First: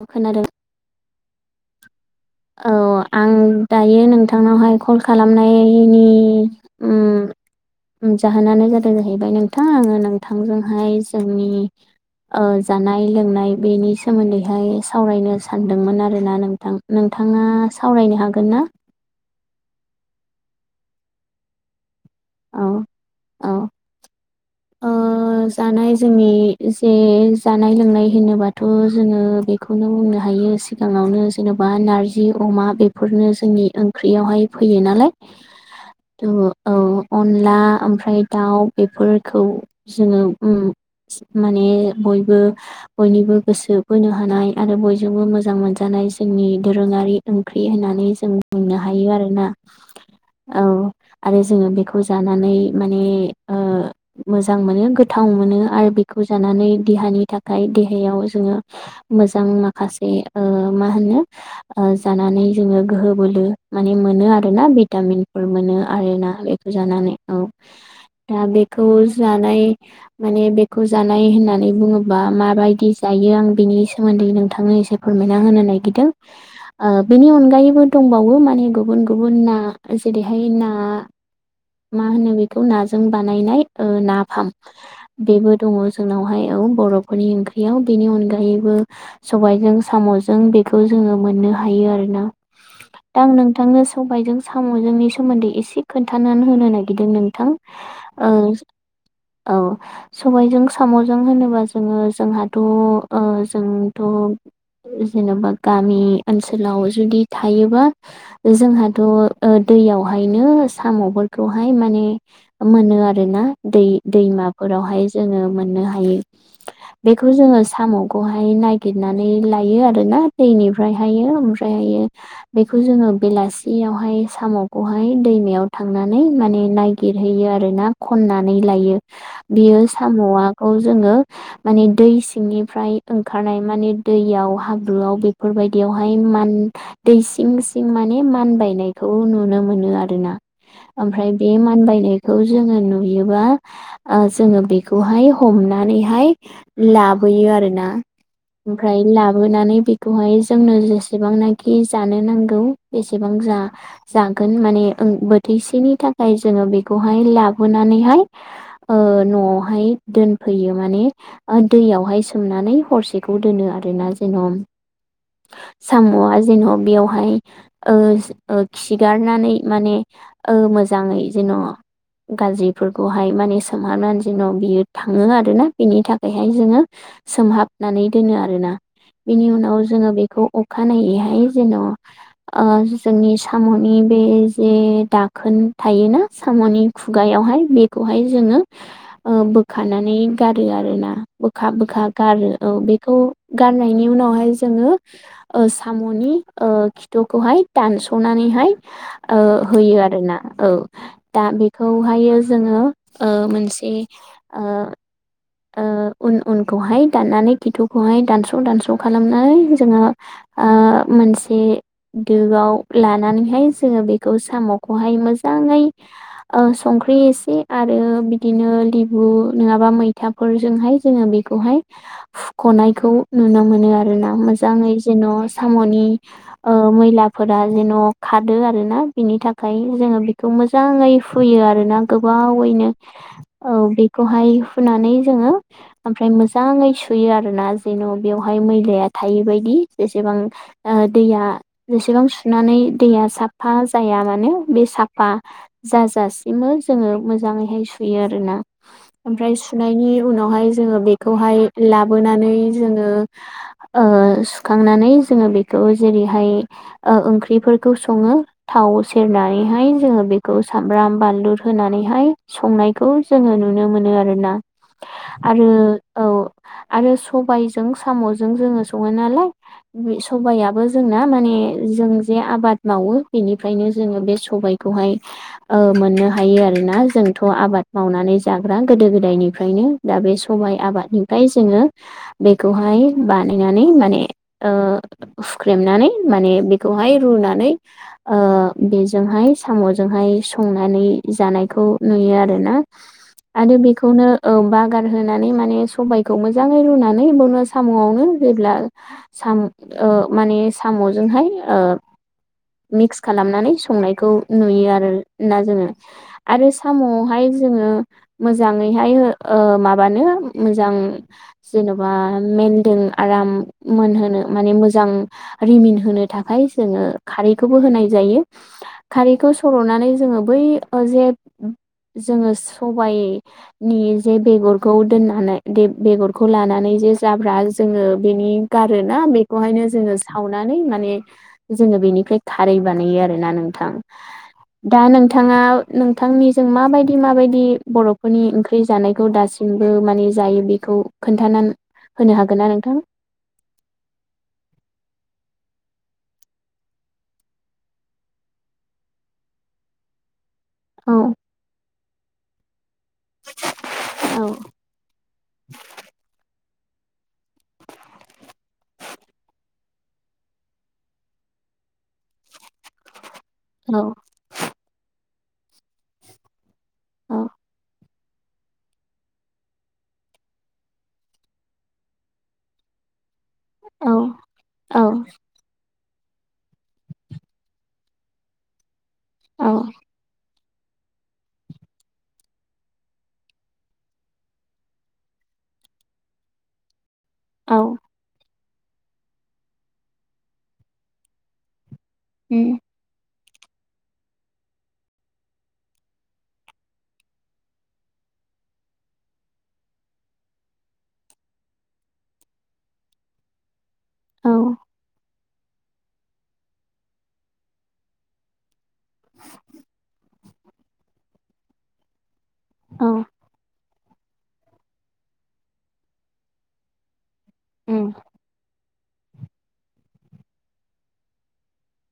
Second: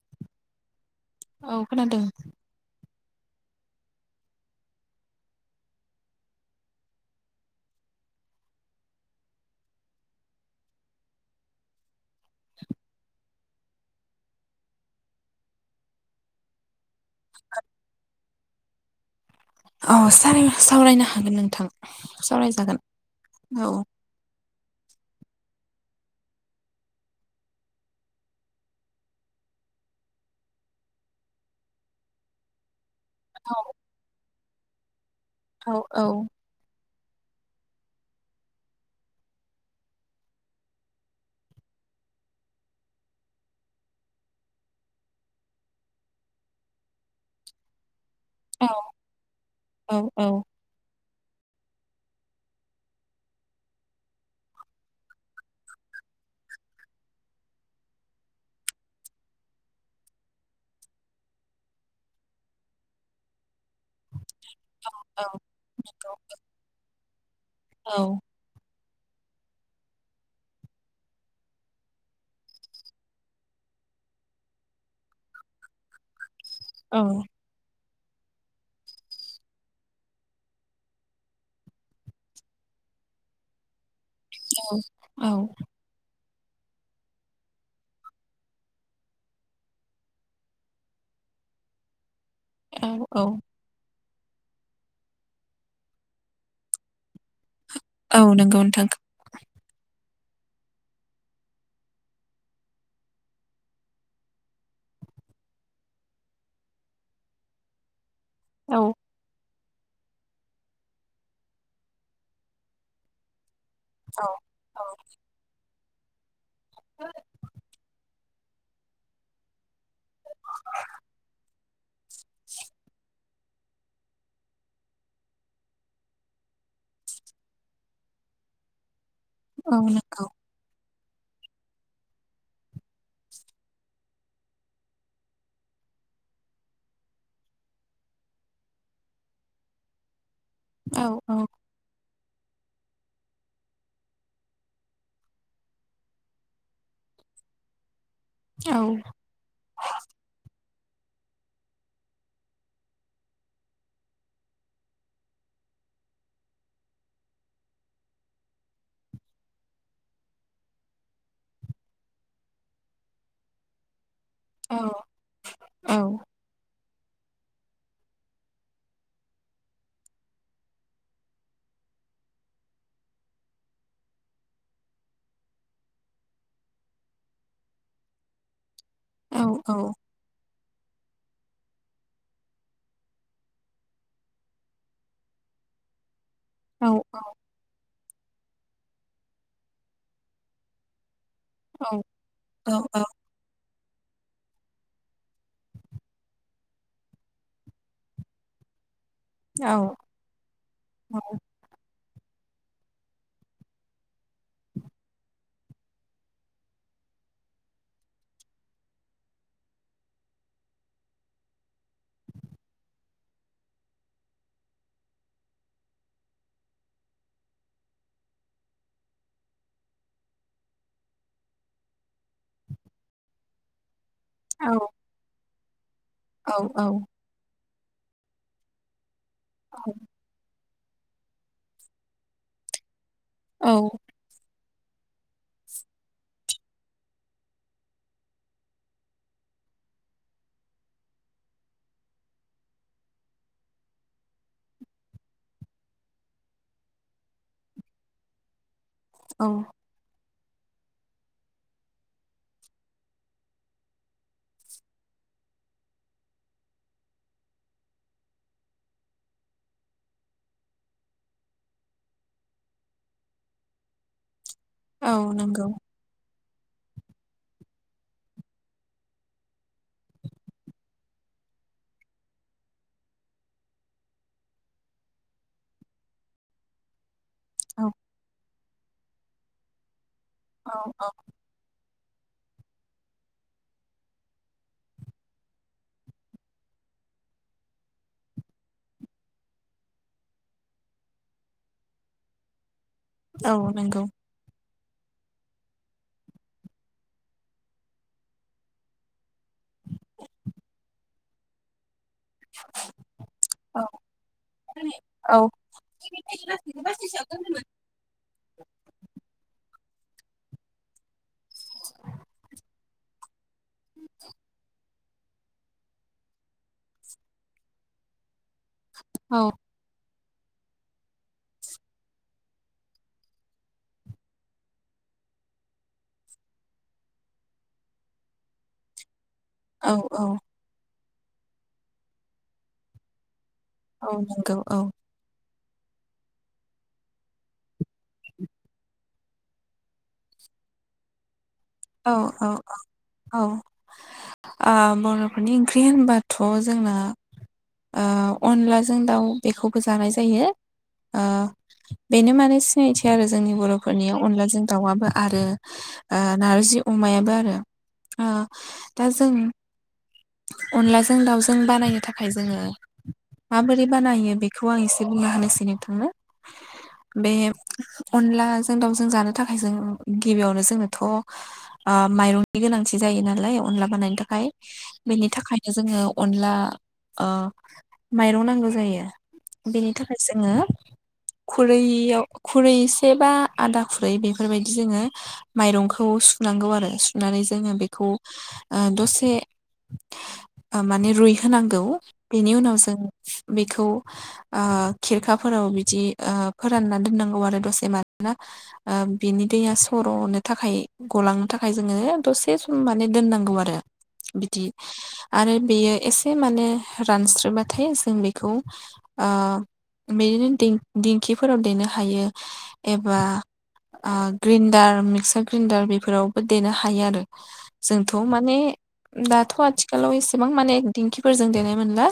औ खोनादों औ खोनादों। औ आं दायो नोंथांनावहाय कल खालामनायनि उम उम जाहोनानो जादों जाहैबाय नोंथां आङो नोंथांजोंहाय जोंनि ओ जानाय लोंनाय बेनि सोमोन्दैहाय सावरायनो सानदोंमोन आरोना नोंथां नोंथाङा सावरायनो हागोन ना औ सावरायनो सावरायनो हागोन नोंथां औ सावरायजागोन औ। अ जानाय जोंनि जे जानाय लोंनाय होनोबाथ' जोङो बेखौनो बुंनो हायो सिगाङावनो जेन'बा नारजि अमा फोरनो जोंनि ओंख्रियावहाय फैयो नालाय औ औ थ' औ अनला ओमफ्राय दाउ बेफोरखौ जोङो उम माने बयबो बयनिबो गोसो बोनो हानाय आरो बयजोंबो मोजां मोनजानाय जोंनि दोरोङारि ओंख्रि होननानै जों औ बुंनो हायो आरोना औ औ औ। आरो जोङो बेखौ जानानै माने ओ मोजां मोजां मोनो गोथाव मोनो आरो बेखौ जानानै देहानि थाखाय देहायाव जोङो मोजां माखासे ओ मा होनो ओ जानानै जोङो गोहो बोलो माने मोनो आरो आरोना भिटामिन फोर मोनो आरोना बेखौ जानानै औ औ दा बेखौ जानाय माने बेखौ जानाय होननानै बुङोबा माबायदि जायो आं बेनि सोमोन्दै नोंथांनो एसे फोरमायना होनो नागिरदों औ ओ बेनि अनगायैबो दंबावो माने गुबुन गुबुन ना जेरैहाय ना मा होनो बेखौ नाजों बानायनाय ओ नाफाम बेबो दङ जोंनावहाय बर'फोरनि ओंख्रियाव बेनि अनगायैबो सबायजों साम'जों बेखौ जोङो मोन हायो आरोना औ औ दा आं नोंथांनो सबायाइजों साम'जोंनि सोमोन्दै एसे खोन्थानानै होनो नागिरदों नोंथां औ ओ नंगौ। नोंथां औ सबायजों साम'जों होनोबा जोङो जोंहाथ'ओ जोंथ' जेन'बा गामि ओनसोलाव जुदि थायोबा औ जोंहाथ' दैयावहायनो साम'फोरखौहाय माने मोनो आरोना दै औ औ दैमाफोरावहाय जोङो मोननो हायो बेखौ जोङो साम' [inaudible] नागिरनानै लायो आरोना दैनिफ्रायहायो ओमफ्राय बेखौ जोङो बेलासि सियावहाय साम'खौहाय दैमायाव थांनानै माने नायगिरहैयो आरो ना खननानै लायो औ बेयो नंगौ साम'आखौ जोङो मेने दै सिंनिफ्राय ओंखारनाय मने दैयाव हाब्रुआव बेफोरबायदियाव बेवहाय मान दै सिं सिं माने मानबायनायखौ नुनो मोनो आरोना औ ओमफ्राय औ बे मानबायनायखौ जोङो नु नुयोबा जोङो बेखौहाय हमनानैहाय लाबोयो आरोना औ ओमफ्राय लाबोनानै बेखौहाय जोंनो जेसेबांनाखि जानो नांगौ बेसेबां जागोन मान बोथिसेनि थाखाय जोङो बेखौहाय लाब नानैहाय नआवहाय दोनफैयो मान दैयावहाय सोमनानै हरसेखौ दोनो आरोना जेन औ औ साम'आ जेन' बेयाव बेहाय खिगारनानै माने मोजाङै जेन' गाज्रिफोरखौहाय माने सोमहाबनानै जेन' बियो थाङो आरोना बिनि थाखायहाय जोङो सोमहाबनानै दोनो आरोना औ बिनि उनाव जोङो बेखौ अखानायैहाय जेन' जोंनि साम'नि बे जे दाखोन थायोना सामनि खुगायावहाय बेखौहाय जोङो बोखानानै गारो आरोना बोखा बोखा गारो औ बेखौ गारनायनि उनावहाय जोङो ओ साम'नि ओ खिथुखौहाय दानस'नानै नै ओ होयो आरोना औ दा बे बेखौहायो जोङो ओ मोनसे ओ ओ [inaudible] उन उनखौहाय दाननानै खिथुखौहाय दानस्र' दानस्र' खालामनानै जोङो ओ मोनसे दोआव लानानैहाय जोङो बेखौ साम'खौहाय मोजाङै ओ सं संख्रि एसे आरो बिदिनो लेबु नङाबा मै मैथाफोरजोंहाय जोङो बेखौहाय फुख'नायखौ नुनो मोनो आरो आरो ना मोजाङै जेन' साम'नि ओ मैलाफोरा जेन' खादो आरो ना बिनि थाखाय जोङो बेखौ मोजां मोजाङै फुयो आरोना गोबावैनो औ औ औ बेखौहाय हुनानै जोङो ओमफ्राय मोजाङै सुयो आर ना जेन' बेवहाय मैलाया थायै बादि जेसेबां ओ दैया जेसेबां सुनानै दैया साफा जाया माने बे साफा जाजासिम जोङो मोजाङै सुयो आरोना ओमफ्राय सु औ नायनि उनावहाय जोङो बेखौहाय लाबोनानै जोङो ओ सुखां नानै जोङो बेखौ जेरैहाय ओ ओंख्रिफोरखौ सङो थाव सेरनानै हाय जोंङो बेखौ सामब्राम बानलुर होनानैहाय संनायखौ जोङो नुनो मोनो आरोना औ नंगौ आरो औ आरो सबायजों साम'जों जोङो सङो नालाय बे सबाइयाबो जोंना माने जों जे आबाद मावो बेनिफ्रायनो जोङो बे सबायखौहाय ओ मोननो हायो। आरोना जों थ' औ आबाद मावनानै जाग्रा गोदो गोदायनिफ्रायनो दा बे औ सबाइ औ टआबादनिफ्राय जोङो बेखौहाय बानायनानै माने ओ हुख्रेमनानै माने बेखौ बेखौहाय रुनानै ओ बेजोंहाय साम'जोंहाय संनानै जानायखौ नुयो आरोना औ आरो नंगौ बेखौनो औ बागार होनानै माने सबाइखौ मोजाङै रुनानै बावनो साम'आवनो होब्ला सा ओ माने साम'जोंहाय ओ [inaudible] मिक्स खालामनानै औ संनायखौ नुयो आरो ना जोङो आरो साम'आवहाय जोङो। ओ मोजाङैहाय हो ओ माबानो मोजां जेन'बा मेेनदों आराम मोनहोनो माने मोजां रिमिन होनो थाखाय जोङो खारैखौबो होनाय जायो। खारैखौ सर'नानै जोङो बै जे जोङो सबाइनि जे बेगरखौ दोननानै बेगरखौ लानानै जे जाब्रा जोङो बेनि गारोना बे बेखौहायनो औ जोङो औ सावनानै माने जोङो बेनिफ्राय खारै बानायो आरोना नों थां औ नंगौ औ दा नोंथां नोंथाङा नोंथांनिजों माबायदि माबायदि बर'फोरनि ओंख्रि जानाय खौ दासिमबो माने जायो बेखौ खोन्थानानै औ होनो औ हागोन ना नोंथां औ औ ओ बर'फोरनि ओंख्रि होनबाथ' जोंना ओ अनलाजों दाउ बेखौबो जानाय जायो। औ [inaudible] ओ बेनो माने सिनायथि आरो जोंनि बर'फोरनियाव औ अनलाजों दाउआबो आरो आ नारजि अमायाबो आरो ओ दा जों अनलाजों दाउजों बानायनो थाखाय जोङो माबोरै औ बानायो बेखौ आं एसे बुंना होनोसै नोंथांनो बे औ अनलाजों दाउजों जानो थाखाय जों गिबियावनो जोंनोथ' ओ माइरंनि गोनांथि जायो नालाय अनला औ बानायनो थाखाय औ बेनि थाखायनो जोङो। अनला ओ माइरं नांगौ जायो बेनि थाखाय जोङो। [inaudible] खुरैयाव खुरैसे बा आदा खुरै बेफोरबायदि जोङो माइरं खौ सुनांगौ आरो सुनानै जोङो औ बेखौ दसे माने रुइ होनांगौ बेनि उनाव जों बेखौ ओ खिरखाफोराव बिदि ओ फोरानना दोननांगौ आरो दसे मानोना ओ बिनि दैया सर'नो थाखाय गलांनो थाखाय जोङो दसे सम माने दोननांगौ आरो बिदि आरो बेयो एसे माने रानस्रोबाथाय जों बेखौ ओ बिदिनो दिं दिंखिफोराव देनो हायो एबा औ ओ ग्रेन्डार मिक्सार ग्रेन्डार बेफोरावबो देनो हायो आरो। औ जोंथ' माने दाथ' आथिखालाव एसेबां माने दिंखिफोरजों देनाय मोनला।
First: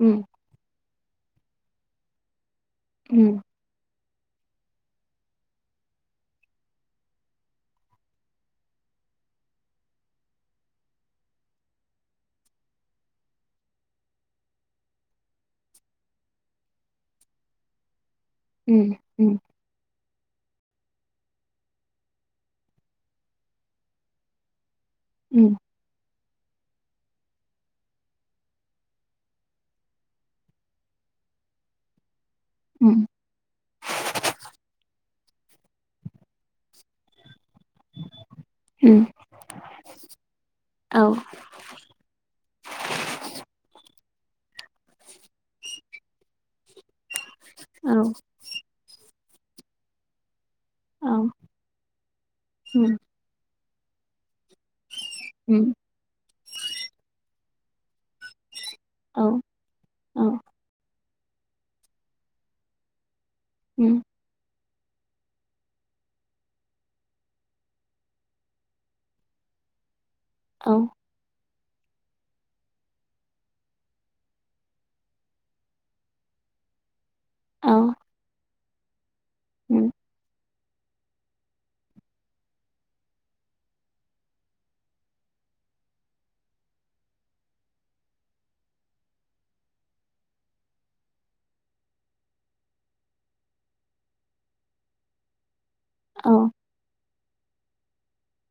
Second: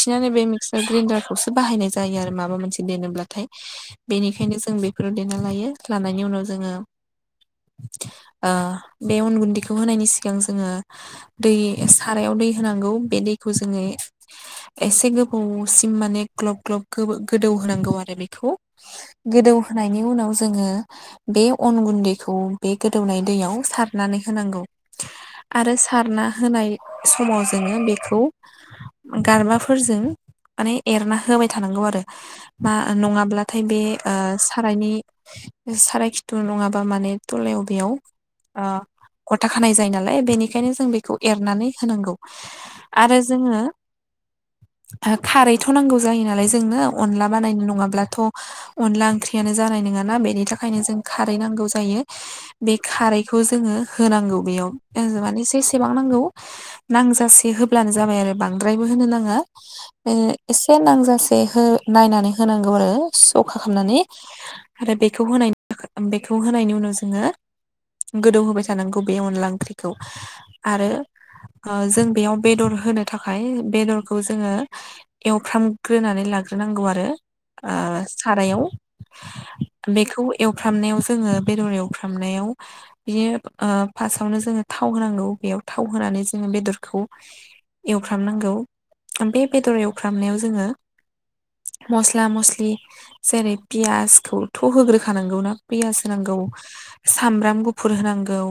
उम बे मिक्सार ग्रेन्डारखौसो बाहायनाय जायो आरो माबा मोनसे उम दोनोब्लाथाय। बेनिखायनो जों बेफोराव देना लायो लानायनि उनाव जोङो ओ बे अन गुन्दैखौ होनायनि सिगां जोङो दै सारायाव दै होनांगौ। बे दैखौ जोङो एसे गोबौसिम माने ग्लाब ग्लाब गो गोदौ होनांगौ आरो बे खौ उम उम गोदौ होनायनि उनाव जोङो बे अन गुन्दै खौ बे गोदौनाय दैयाव सारनानै होनांगौ उम आरो सारना होनाय समाव जोङो बेखौ गारबाफोरजों माने एरना होबाय थानांगौ आरो। मा उम नङाब्लाथाय बे ओ सारायनि साराय खिथु नङाबा माने थलायाव बेेयाव ओ उम गथा खानाय जायो नालाय बेनिखायनो जों औ बेखौ एरनानै होनांगौ आरो जोङो खारैथ' नांगौ जायो नालाय जोंनो अनला बानायनो औ नङाब्लाथ' अनला ओंख्रियानो जानाय नङाना बेनि थाखायनो जों औ खारै नांगौ जायो। बे उम खारैखौ जोंङो होनांगौ बेयाव जों माने उम जेसेबां नांगौ नांजासे होब ब्लानो जाबाय आरो बांद्रायबो होनो औ नाङा। बे औ एसे नांजासे बे हो नायनानै होनांगौ आरो सौखा खालामनानै उम आरो बेखौ होनाय बेखौ होनायनि उनाव जों ङो गोदौ होबाय थानांगौ बे अनला ओंख्रिखौ औ आरो ओ जों बेयाव बेदर होनो थाखाय बेदरखौ जोङो एवफ्रामग्रोनानै लाग्रोना नांगौ आरो ओ औ सारायाव। उम बेखौ एवफ्रामनायाव जोङो बेदर एव फ्रामनायाव बियो ओ फास्स्टावनो जोङो थाव होनांगौ बेयाव थाव होनानै जोङो बेदर खौ एवफ्रामनांगौ। बे बेदर एवफ्रामनायाव जोङो मस्ला मस्लि जेरै फियासखौथ' होग्रोखानांगौना फियास औ नांगौ, सामब्राम गुफुर होनांगौ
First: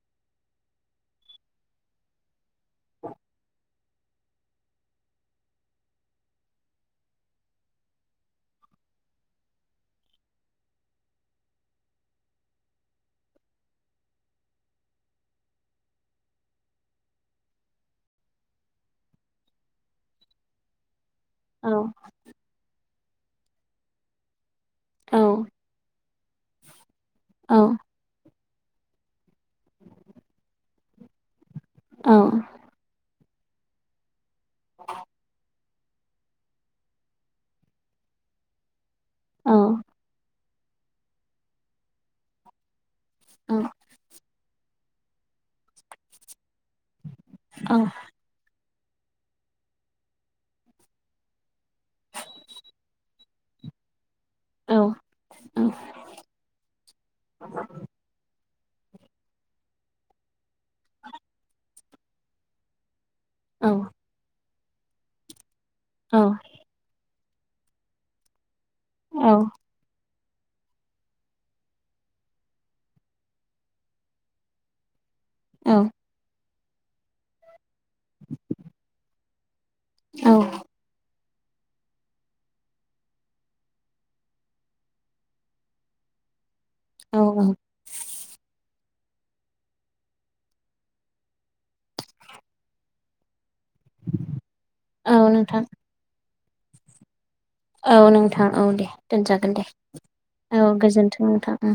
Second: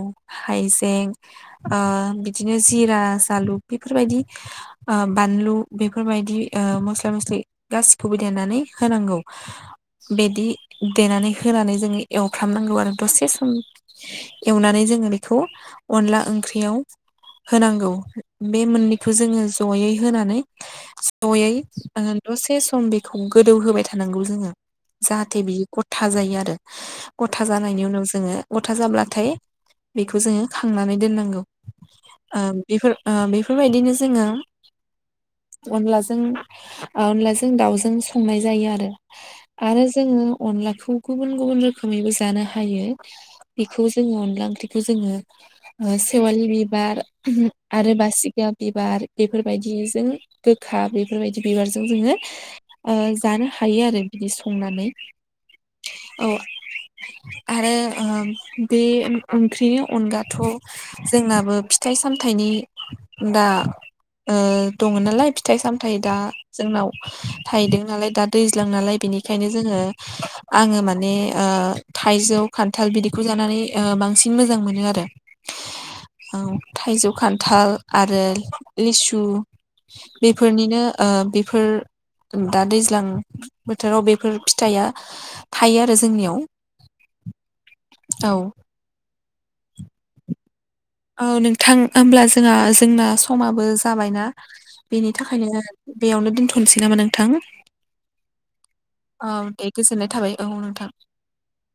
हाइजें ओ बिदिनो जिरा जालु बेफोरबादि ओ बानलु बेफोरबादि ओ मसला मसलि गासिखौबो देनानै होनांगौ बिदि देनानै होनानै जोङो एवफ्रामनांगौ आरो। दसे सम एवनानै जोङो बेखौ अनला ओंख्रियाव होनांगौ बे मोननैखौ जोङो जयै होनानै जयै औ आ दसे सम बेखौ गोदौ होबाय थानांगौ जोङो औ जाहाथे बियो गथा जायो आरो। गथा औ जानायनि उनाव जोङो गथा जाब्लाथाय बेखौ जोङो खांनानै दोननांगौ। औ ओ बेफोर ओ बेफोरबायदिनो जोङो [unintelligible] अनलाजों अनलाजों दाउजों संनाय जायो आरो औ आरो जोङो अनलाखौ गुबुन गुबुन रोखोमैबो जानो हायो बेखौ जोङो अनला ओंख्रिखौ जोङो ओ सेवालि बिबार आरो बासिगाब बिबार बेफोरबायदिजों गोखा बेफोरबायदि बिबारजों जोङो ओ जानो हायो आरो बिदि संनानै। औ आरो ओम बे ओं ओंख्रिनि अनगाथ' जोंनाबो फिथाइ सामथाइनि दा ओ दङ नालाय फिथाइ सामथायाइ दा जोंनाव थायदों नालाय दा दैज्लां नालाय बेनिखायनो जोङो आङो माने ओ थाइजौ खान्थाल बिदिखौ जानानै बांसिन मोजां मोनो आरो। औ। थाइजौ खान्थाल आरो लिसु औ बेफोरनिनो बेफोर दा दैज्लां बोथोराव बेफोर फिथाइया थायो आरो जोंनियाव। औ औ। औ औ नोंथां होमब्ला जोंहा जोंना समाबो बो जाबायना बेनि औ नोंथां थाखायनो बेयावनो दोनथ'नोसै नामा नोंथां? औ नोंथां औ दे औ दोनजागोन दे गोजोननाय थाबाय औ नोंथां। गोजोन्थों नोंथां।